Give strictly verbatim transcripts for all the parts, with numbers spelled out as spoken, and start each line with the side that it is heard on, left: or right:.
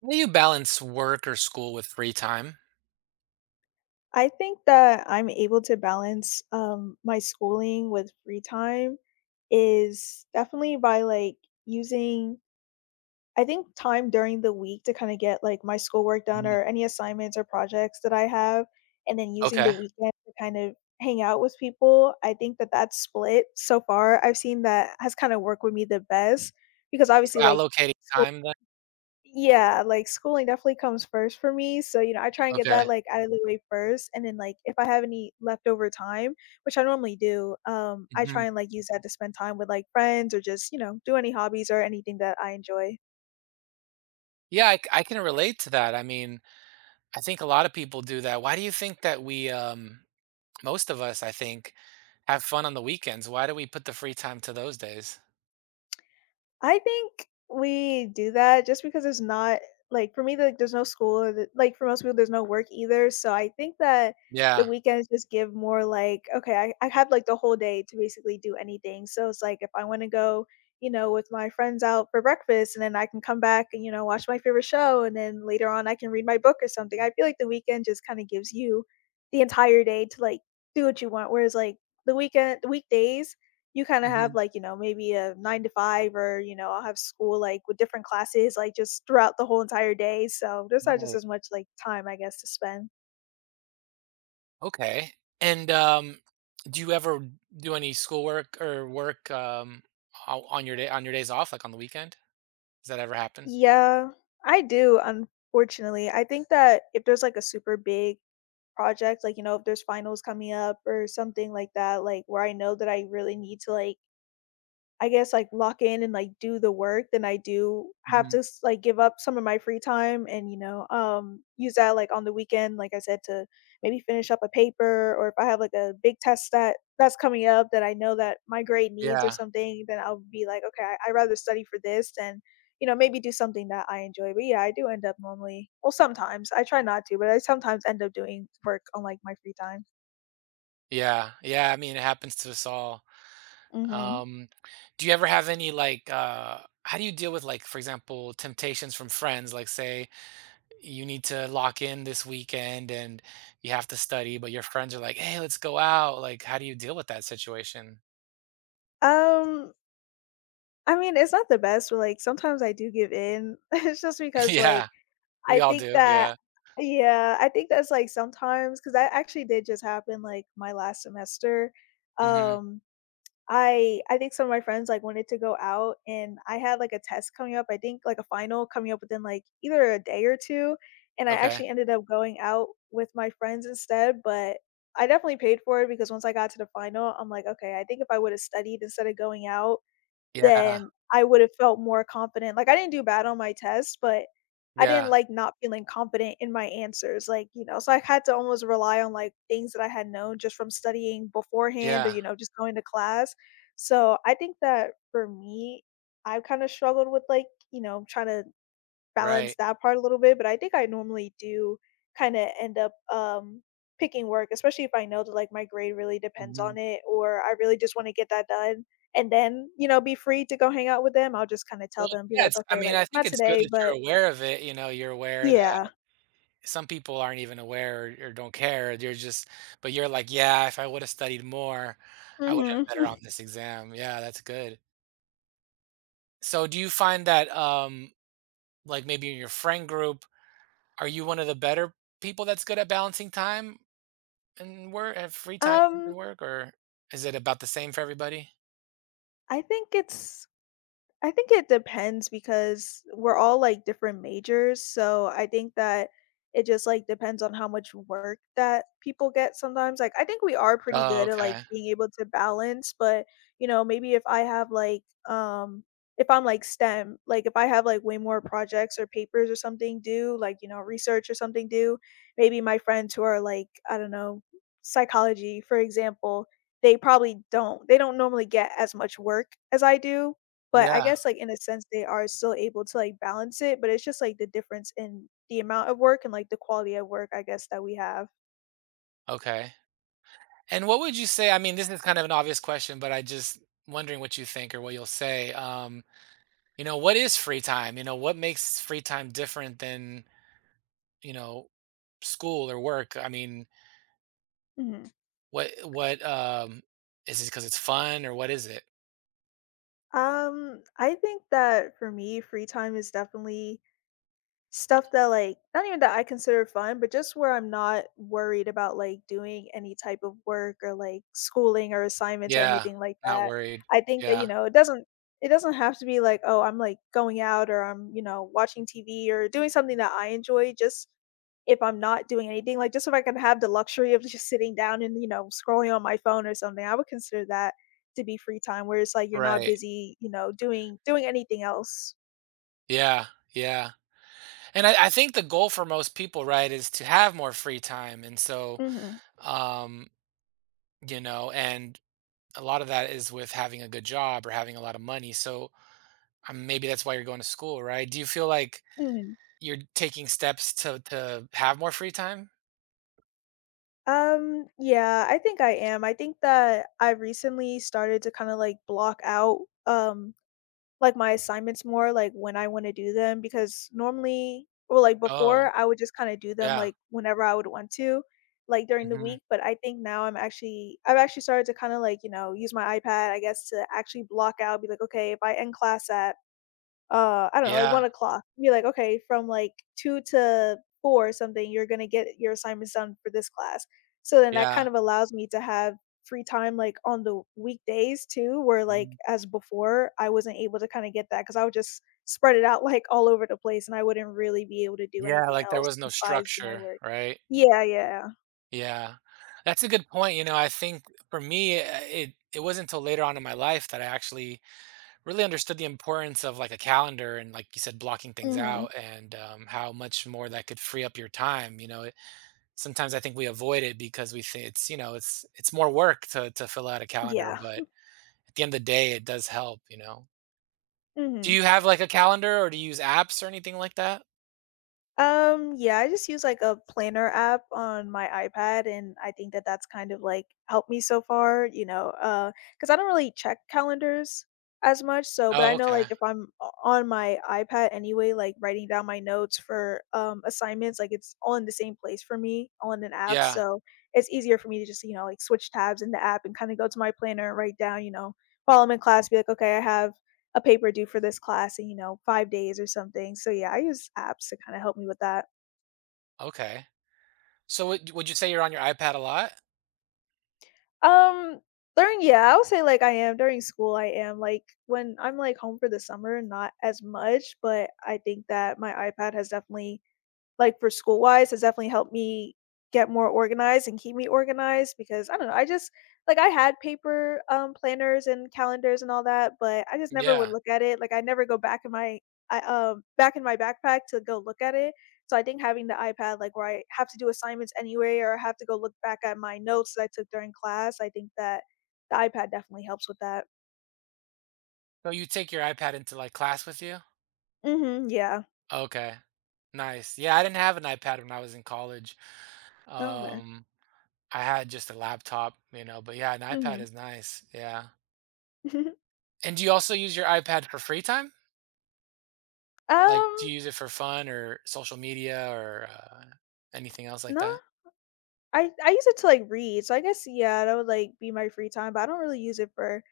right: How do you balance work or school with free time?
left: I think that I'm able to balance, um, my schooling with free time is definitely by, like, using I think time during the week to kinda get, like, my schoolwork done
right: Mm,
left: or any assignments or projects that I have, and then using
right: okay.
left: the weekend to kind of hang out with people. I think that that split so far, I've seen that has kinda worked with me the best because
right: So
left: obviously, like,
right: allocating
left: school
right: time then?
left: yeah, like, schooling definitely comes first for me, so, you know, I try and get
right: Okay.
left: that, like, out of the way first, and then, like, if I have any leftover time, which I normally do, um, I
right: Mhm.
left: try and, like, use that to spend time with, like, friends or just, you know, do any hobbies or anything that I enjoy.
right: Yeah, I c I can relate to that. I mean, I think a lot of people do that. Why do you think that we, um most of us, I think, have fun on the weekends? Why do we put the free time to those days?
left: I think we do that just because it's not like for me, like there's no school, or the, like for most people, there's no work either. So I think that the
right: Yeah.
left: weekends just give more like, okay, I, I have like the whole day to basically do anything. So it's like if I want to go, you know, with my friends out for breakfast and then I can come back and, you know, watch my favorite show. And then later on, I can read my book or something. I feel like the weekend just kind of gives you the entire day to like do what you want. Whereas like the weekend, the weekdays, you kind of have
right: Mhm.
left: like you know maybe a nine to five or you know I'll have school like with different classes like just throughout the whole entire day so there's not just
right: Right.
left: as much like time I guess to spend
right: Okay. And, um, do you ever do any schoolwork or work, um, o on your day on your days off, like, on the weekend? Does that ever happen?
left: yeah I do unfortunately I think that if there's like a super big project like you know if there's finals coming up or something like that like where I know that I really need to like I guess, like, lock in and, like, do the work, then I do have
right: Mhm.
left: to s like, give up some of my free time and, you know, um, use that, like, on the weekend, like I said, to maybe finish up a paper or if I have, like, a big test that that's coming up that I know that my grade needs or
right: Yeah.
left: something, then I'll be like, "Okay, I I'd rather study for this than," you know, maybe do something that I enjoy, but, yeah, I do end up normally well, sometimes, I try not to, but I sometimes end up doing work on, like, my free time.
right: Yeah, yeah, I mean, it happens to us all.
left: Mhm.
right: Um, do you ever have any like uh how do you deal with like, for example, temptations from friends, like, say you need to lock in this weekend and you have to study, but your friends are like, "Hey, let's go out." Like, how do you deal with that situation?
left: Um, I mean, it's not the best, but, like, sometimes I do give in. It's just because,
right: Yeah,
left: like,
right: we
left: I
right: all
left: think
right: do.
left: that
right: Yeah.
left: yeah, I think that's, like, sometimes. Because that actually did just happen, like, my last semester.
right: Mhm.
left: Um, I I think some of my friends, like, wanted to go out, and I had, like, a test coming up, I think, like, a final coming up within, like, either a day or two, and I
right: Okay.
left: actually ended up going out with my friends instead, but I definitely paid for it because once I got to the final, I'm like, "Okay, I think if I would've studied instead of going out,
right: Yeah.
left: then I would have felt more confident. Like, I didn't do bad on my test, but I didn't
right: Yeah.
left: like not feeling confident in my answers. Like, you know, so I had to almost rely on like things that I had known just from studying beforehand or,
right: Yeah.
left: you know, just going to class. So I think that for me, I've kind of struggled with like, you know, trying to balance
right: Right.
left: that part a little bit, but I think I normally do kind of end up um picking work, especially if I know that like my grade really depends
right: Mhm.
left: on it or I really just want to get that done and then, you know, be free to go hang out with them. I'll just kind of
right: Well,
left: tell them be
right: yeah,
left: like,
right: it's I
left: "Okay,
right: mean,
left: like
right: I think
left: not
right: it's good
left: today,
right: that you're
left: but
right: aware of it, you know, you're aware that
left: yeah."
right: some people aren't even aware or, or don't care. You're just, but you're like, yeah, if I would have studied more, I would have
left: Mhm.
right: been better on this exam. Yeah, that's good. So do you find that, um, like maybe in your friend group, are you one of the better people that's good at balancing time and work and free time and
left: um
right: work, or is it about the same for everybody?
left: I think it's I think it depends because we're all like different majors. So I think that it just like depends on how much work that people get sometimes. Like I think we are pretty
right: Oh,
left: good at like
right: okay.
left: being able to balance, but you know, maybe if I have like um if I'm like STEM, like if I have like way more projects or papers or something due, like you know, research or something due, maybe my friends who are like, I don't know, psychology, for example, they probably don't they don't normally get as much work as I do but I
right: Yeah.
left: guess, like, in a sense, they are still able to, like, balance it, but it's just, like, the difference in the amount of work and, like, the quality of work, I guess, that we have.
right: Okay. And what would you say? I mean, this is kind of an obvious question, but I just wondering what you think or what you'll say. Um, you know, what is free time? You know, what makes free time different than, you know, school or work? I mean,
left: Mhm.
right: what what um is it because it's fun, or what is it?
left: Um, I think that for me, free time is definitely stuff that, like not even that I consider fun, but just where I'm not worried about, like, doing any type of work or, like, schooling or assignments or
right: Yeah,
left: anything like
right: not
left: that.
right: worried.
left: I think that,
right: Yeah.
left: you know, it doesn't it doesn't have to be like, "Oh, I'm, like, going out or I'm, you know, watching T V or doing something that I enjoy," just if I'm not doing anything, like, just if I can have the luxury of just sitting down and, you know, scrolling on my phone or something, I would consider that to be free time where it's like you're not
right: Right.
left: busy, you know, doing doing anything else.
right: Yeah. Yeah. And I, I think the goal for most people, right, is to have more free time. And so,
left: Mhm,
right: um, you know, and a lot of that is with having a good job or having a lot of money. So, um, maybe that's why you're going to school, right? Do you feel like
left: mhm.
right: you're taking steps to to have more free time?
left: Um, yeah, I think I am. I think that I recently started to kind of like block out um like my assignments more like when I want to do them because normally or like
right: Oh,
left: before I would just kind of do them
right: yeah.
left: like whenever I would want to like during the
right: Mhm.
left: week, but I think now I'm actually I've actually started to kind of like, you know, use my iPad, I guess, to actually block out be like, okay, if I end class at uh, I don't know, like
right: Yeah,
left: one. You're like, "Okay, from, like, two to four or something, you're gonna get your assignments done for this class." So then that
right: yeah.
left: kind of allows me to have free time, like, on the weekdays too, where, like,
right: Mhm.
left: as before, I wasn't able to kinda get that because I would just spread it out, like, all over the place, and I wouldn't really be able to do
right: Yeah,
left: anything
right: like, there
left: else
right: was no
left: besides do my
right: structure,
left: work.
right: right?
left: Yeah, yeah.
right: Yeah. That's a good point. You know, I think for me, uh, it it wasn't until later on in my life that I actually really understood the importance of like a calendar, and like you said, blocking things
left: Mhm.
right: out. And um, how much more that could free up your time, you know, it, sometimes I think we avoid it because we think it's, you know, it's it's more work to to fill out a calendar.
left: Yeah.
right: But at the end of the day, it does help, you know. Do
left: Mhm.
right: you have like a calendar, or do you use apps or anything like that?
left: Um, yeah, I just use, like, a planner app on my iPad, and I think that that's kind of, like, helped me so far, you know, uh, because I don't really check calendars as much, so but
right: Oh,
left: I know,
right: okay.
left: like, if I'm o on my iPad anyway, like, writing down my notes for, um, assignments, like, it's all in the same place for me all in an app,
right: Yeah.
left: so it's easier for me to just, you know, like, switch tabs in the app and kinda go to my planner and write down, you know, while I'm in class, be like, "Okay, I have a paper due for this class in, you know, five days or something." So, yeah, I use apps to kinda help me with that.
right: Okay. So would would you say you're on your iPad a lot?
left: Um, during yeah, I would say, like, I am during school, I am, like when I'm, like, home for the summer, not as much, but I think that my iPad has definitely like, for school wise, has definitely helped me get more organized and keep me organized because I don't know, I just like, I had paper, um, planners and calendars and all that, but I just never would
right: Yeah.
left: look at it, like, I never go back in my I, um, back in my backpack to go look at it, so I think having the iPad, like, where I have to do assignments anyway or I have to go look back at my notes that I took during class, I think that the iPad definitely helps with that.
right: So you take your iPad into, like, class with you?
left: Mhm, yeah.
right: Okay. Nice. Yeah, I didn't have an iPad when I was in college.
left: Oh, okay.
right: Um, I had just a laptop, you know, but yeah, an iPad
left: Mhm.
right: is nice, yeah. And do you also use your iPad for free time? Like, do
left: Um,
right: you use it for fun or social media, or uh, anything else like
left: no
right: that?
left: I I use it to, like, read, so I guess, yeah, that would, like, be my free time, but I don't really use it for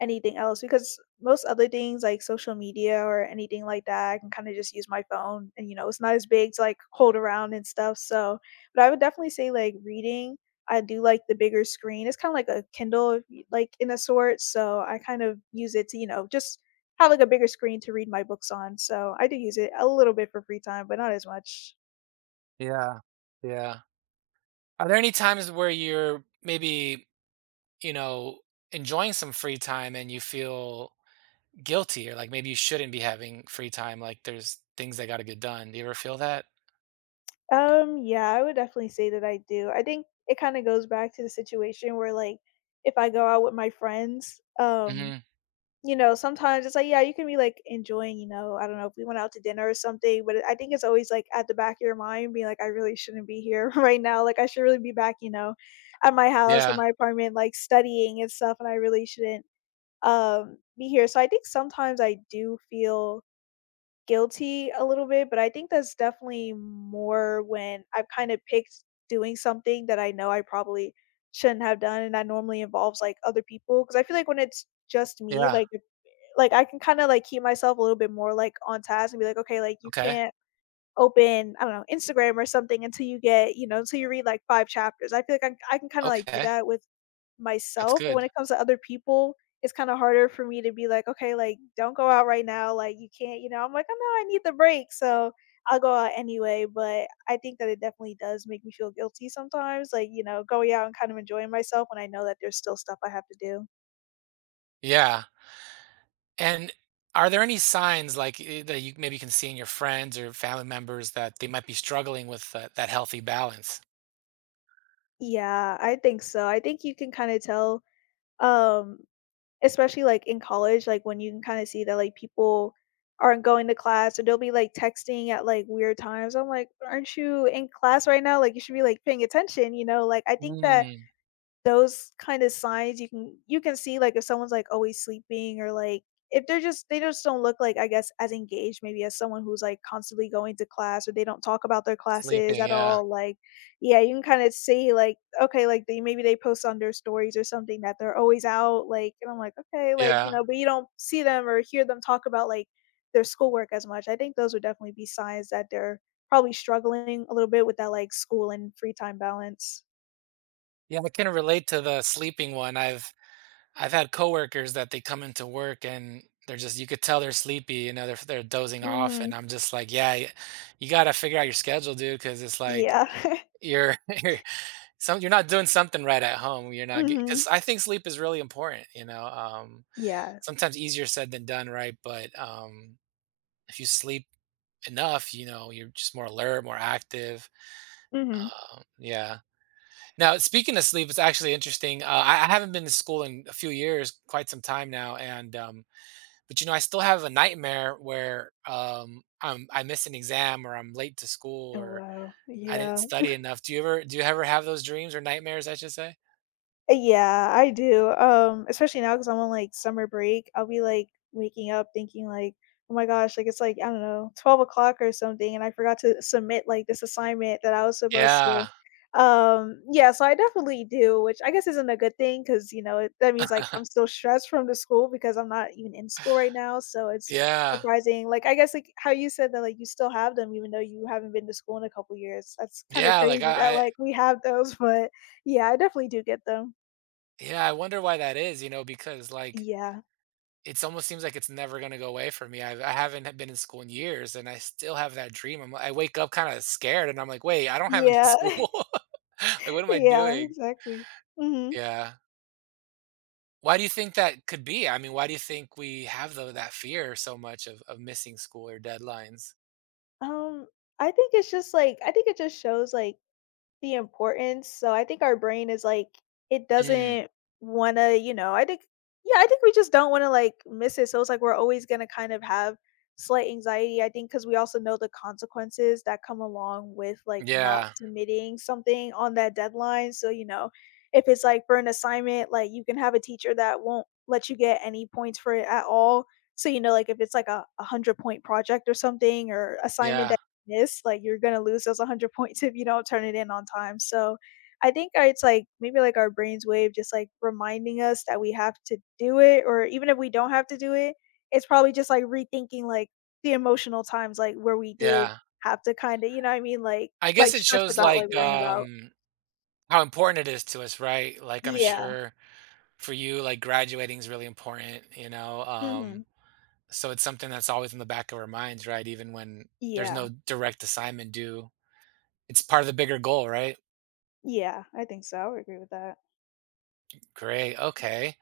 left: anything else because most other things, like social media or anything like that, I can kinda just use my phone and, you know, it's not as big to, like, hold around and stuff, so but I would definitely say, like, reading, I do like the bigger screen, it's kinda like a Kindle, if you like, in a sort, so I kind of use it to, you know, just have, like, a bigger screen to read my books on, so I do use it a little bit for free time, but not as much.
right: Yeah. Yeah. Are there any times where you're maybe, you know, enjoying some free time and you feel guilty, or like maybe you shouldn't be having free time? Like, there's things that got to get done. Do you ever feel that?
left: Um, yeah, I would definitely say that I do. I think it kind of goes back to the situation where like if I go out with my friends, um,
right: Hmm.
left: you know, sometimes it's like, yeah, you can be like enjoying, you know, I don't know if we went out to dinner or something, but I think it's always like at the back of your mind being like, I really shouldn't be here right now. Like I should really be back, you know, at my house or
right: Yeah.
left: my apartment, like studying and stuff, and I really shouldn't um be here. So I think sometimes I do feel guilty a little bit, but I think that's definitely more when I've kind of picked doing something that I know I probably shouldn't have done, and that normally involves, like, other people. Because I feel like when it's just me,
right: Yeah.
left: like, if like, I can kinda, like, keep myself a little bit more, like, on task and be like, "Okay, like, you
right: Okay.
left: can't" open, I don't know, Instagram or something until you get, you know, until you read like five chapters. I feel like I I can kinda like do
right: Okay.
left: that with
right: That's
left: myself, but
right: good.
left: when it comes to other people, it's kinda harder for me to be like, "Okay, like, don't go out right now, like, you can't," you know, I'm like, oh no, I need the break," so I'll go out anyway, but I think that it definitely does make me feel guilty sometimes, like, you know, going out and kind of enjoying myself when I know that there's still stuff I have to do.
right: Yeah. And are there any signs like eh, that you maybe can see in your friends or family members that they might be struggling with that, that healthy balance?
left: Yeah, I think so. I think you can kinda tell, um especially, like, in college, like, when you can kinda see that, like, people aren't going to class or they'll be, like, texting at, like, weird times. I'm like, "Aren't you in class right now? Like, you should be, like, paying attention," you know? Like, I think that
right: Mm,
left: those kind of signs you can you can see, like, if someone's, like, always sleeping or, like, if they're just they just don't look like, I guess, as engaged maybe as someone who's, like, constantly going to class or they don't talk about their classes
right: sleeping.
left: at
right: Yeah.
left: all, like, yeah, you can kinda see, like, okay, like, they maybe they post on their stories or something that they're always out, like and I'm like, "Okay," like, you
right: Yeah.
left: know, but you don't see them or hear them talk about, like, their schoolwork as much. I think those would definitely be signs that they're probably struggling a little bit with that, like, school and free time balance.
right: Yeah. I can relate to the sleeping one. I've, I've had coworkers that they come into work, and they're just you could tell they're sleepy, you know, they're they're dozing off, and
left: Mhm.
right: I'm just like, "Yeah, y- you got to figure out your schedule, dude," because it's like
left: Yeah.
right: you're you're some you're not doing something right at home. You're not because
left: Mhm.
right: I think sleep is really important, you know. Um,
left: Yeah.
right: sometimes easier said than done, right? But um, if you sleep enough, you know, you're just more alert, more active.
left: Mhm.
right: Um, yeah. Now, speaking of sleep, it's actually interesting. Uh, I, I haven't been to school in a few years, quite some time now, and um, but, you know, I still have a nightmare where, um, I'm I miss an exam, or I'm late to school,
left: Oh,
right: or
left: wow.
right: I didn't
left: Yeah.
right: study enough. Do you ever do you ever have those dreams or nightmares, I should say?
left: Uh, yeah, I do, um, especially now because 'cause I'm on, like, summer break, I'll be, like, waking up thinking, like, "Oh my gosh," like, it's, like, I don't know, twelve o'clock or something, and I forgot to submit, like, this assignment that I was supposed to.
right: Yeah.
left: Um, yeah, so I definitely do, which I guess isn't a good thing because you know, it that means, like, I'm still stressed from the school because I'm not even in school right now, so it's
right: Yeah.
left: surprising. Like, I guess, like, how you said that, like, you still have them even though you haven't been to school in a couple years. That's kinda
right: Yeah, like,
left: crazy that,
right: I I
left: like, we have those, but yeah, I definitely do get them.
right: yeah, I wonder why that is, you know, because, like,
left: Yeah.
right: it's almost seems like it's never gonna go away for me. I've I haven't had been in school in years, and I still have that dream. I'm I wake up kinda scared, and I'm like, "Wait, I don't have any
left: Yeah.
right: school." Like, what am I
left: Yeah,
right: doing?
left: exactly. Mhm.
right: Yeah. Why do you think that could be? I mean, why do you think we have tho that fear so much of of missing school or deadlines?
left: Um, I think it's just, like I think it just shows, like, the importance, so I think our brain is like it
right: Mm,
left: doesn't wanna, you know, I think yeah, I think we just don't wanna, like, miss it, so it's like we're always gonna kind of have slight anxiety, I think because we also know the consequences that come along with, like, not
right: yeah,
left: submitting something on that deadline, so, you know, if it's, like, for an assignment, like, you can have a teacher that won't let you get any points for it at all, so, you know, like, if it's, like, a one hundred point project or something or assignment
right: yeah,
left: that miss, like, you're gonna lose those one hundred points if you don't turn it in on time, so, I think our it's, like, maybe, like, our brain's wave, just, like, reminding us that we have to do it, or even if we don't have to do it, it's probably just, like, rethinking, like, the emotional times, like, where we did
right: yeah.
left: have to kinda you know what I mean, like
right: I
left: like,
right: guess it
left: stressed
right: shows,
left: about, like,
right: like,
left: worrying about.
right: um, how important it is to us, right? Like, I'm
left: Yeah.
right: sure for you, like, graduating is really important, you know,
left: Mhm.
right: um, so it's something that's always in the back of our minds, right? Even when there's no
left: Yeah.
right: direct assignment due. It's part of the bigger goal, right?
left: Yeah, I think so, I would agree with that.
right: Great, okay.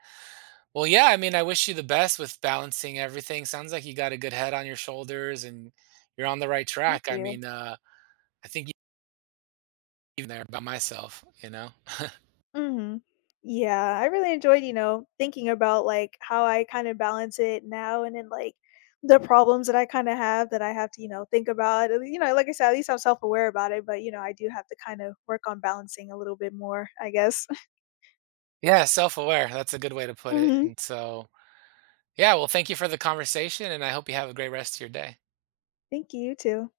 right: Well, yeah, I mean, I wish you the best with balancing everything. Sounds like you got a good head on your shoulders, and you're on the right
left: Thank
right: track. I
left: you.
right: mean, uh, I think you even there by myself, you know?
left: Mhm. Yeah, I really enjoyed, you know, thinking about, like, how I kinda balance it now and then, like, the problems that I kinda have that I have to, you know, think about, and, you know, like I said, at least I'm self-aware about it, but, you know, I do have to kind of work on balancing a little bit more, I guess.
right: Yeah, self-aware. That's a good way to put it.
left: Mhm.
right: And so, yeah, well, thank you for the conversation, and I hope you have a great rest of your day.
left: Thank you too.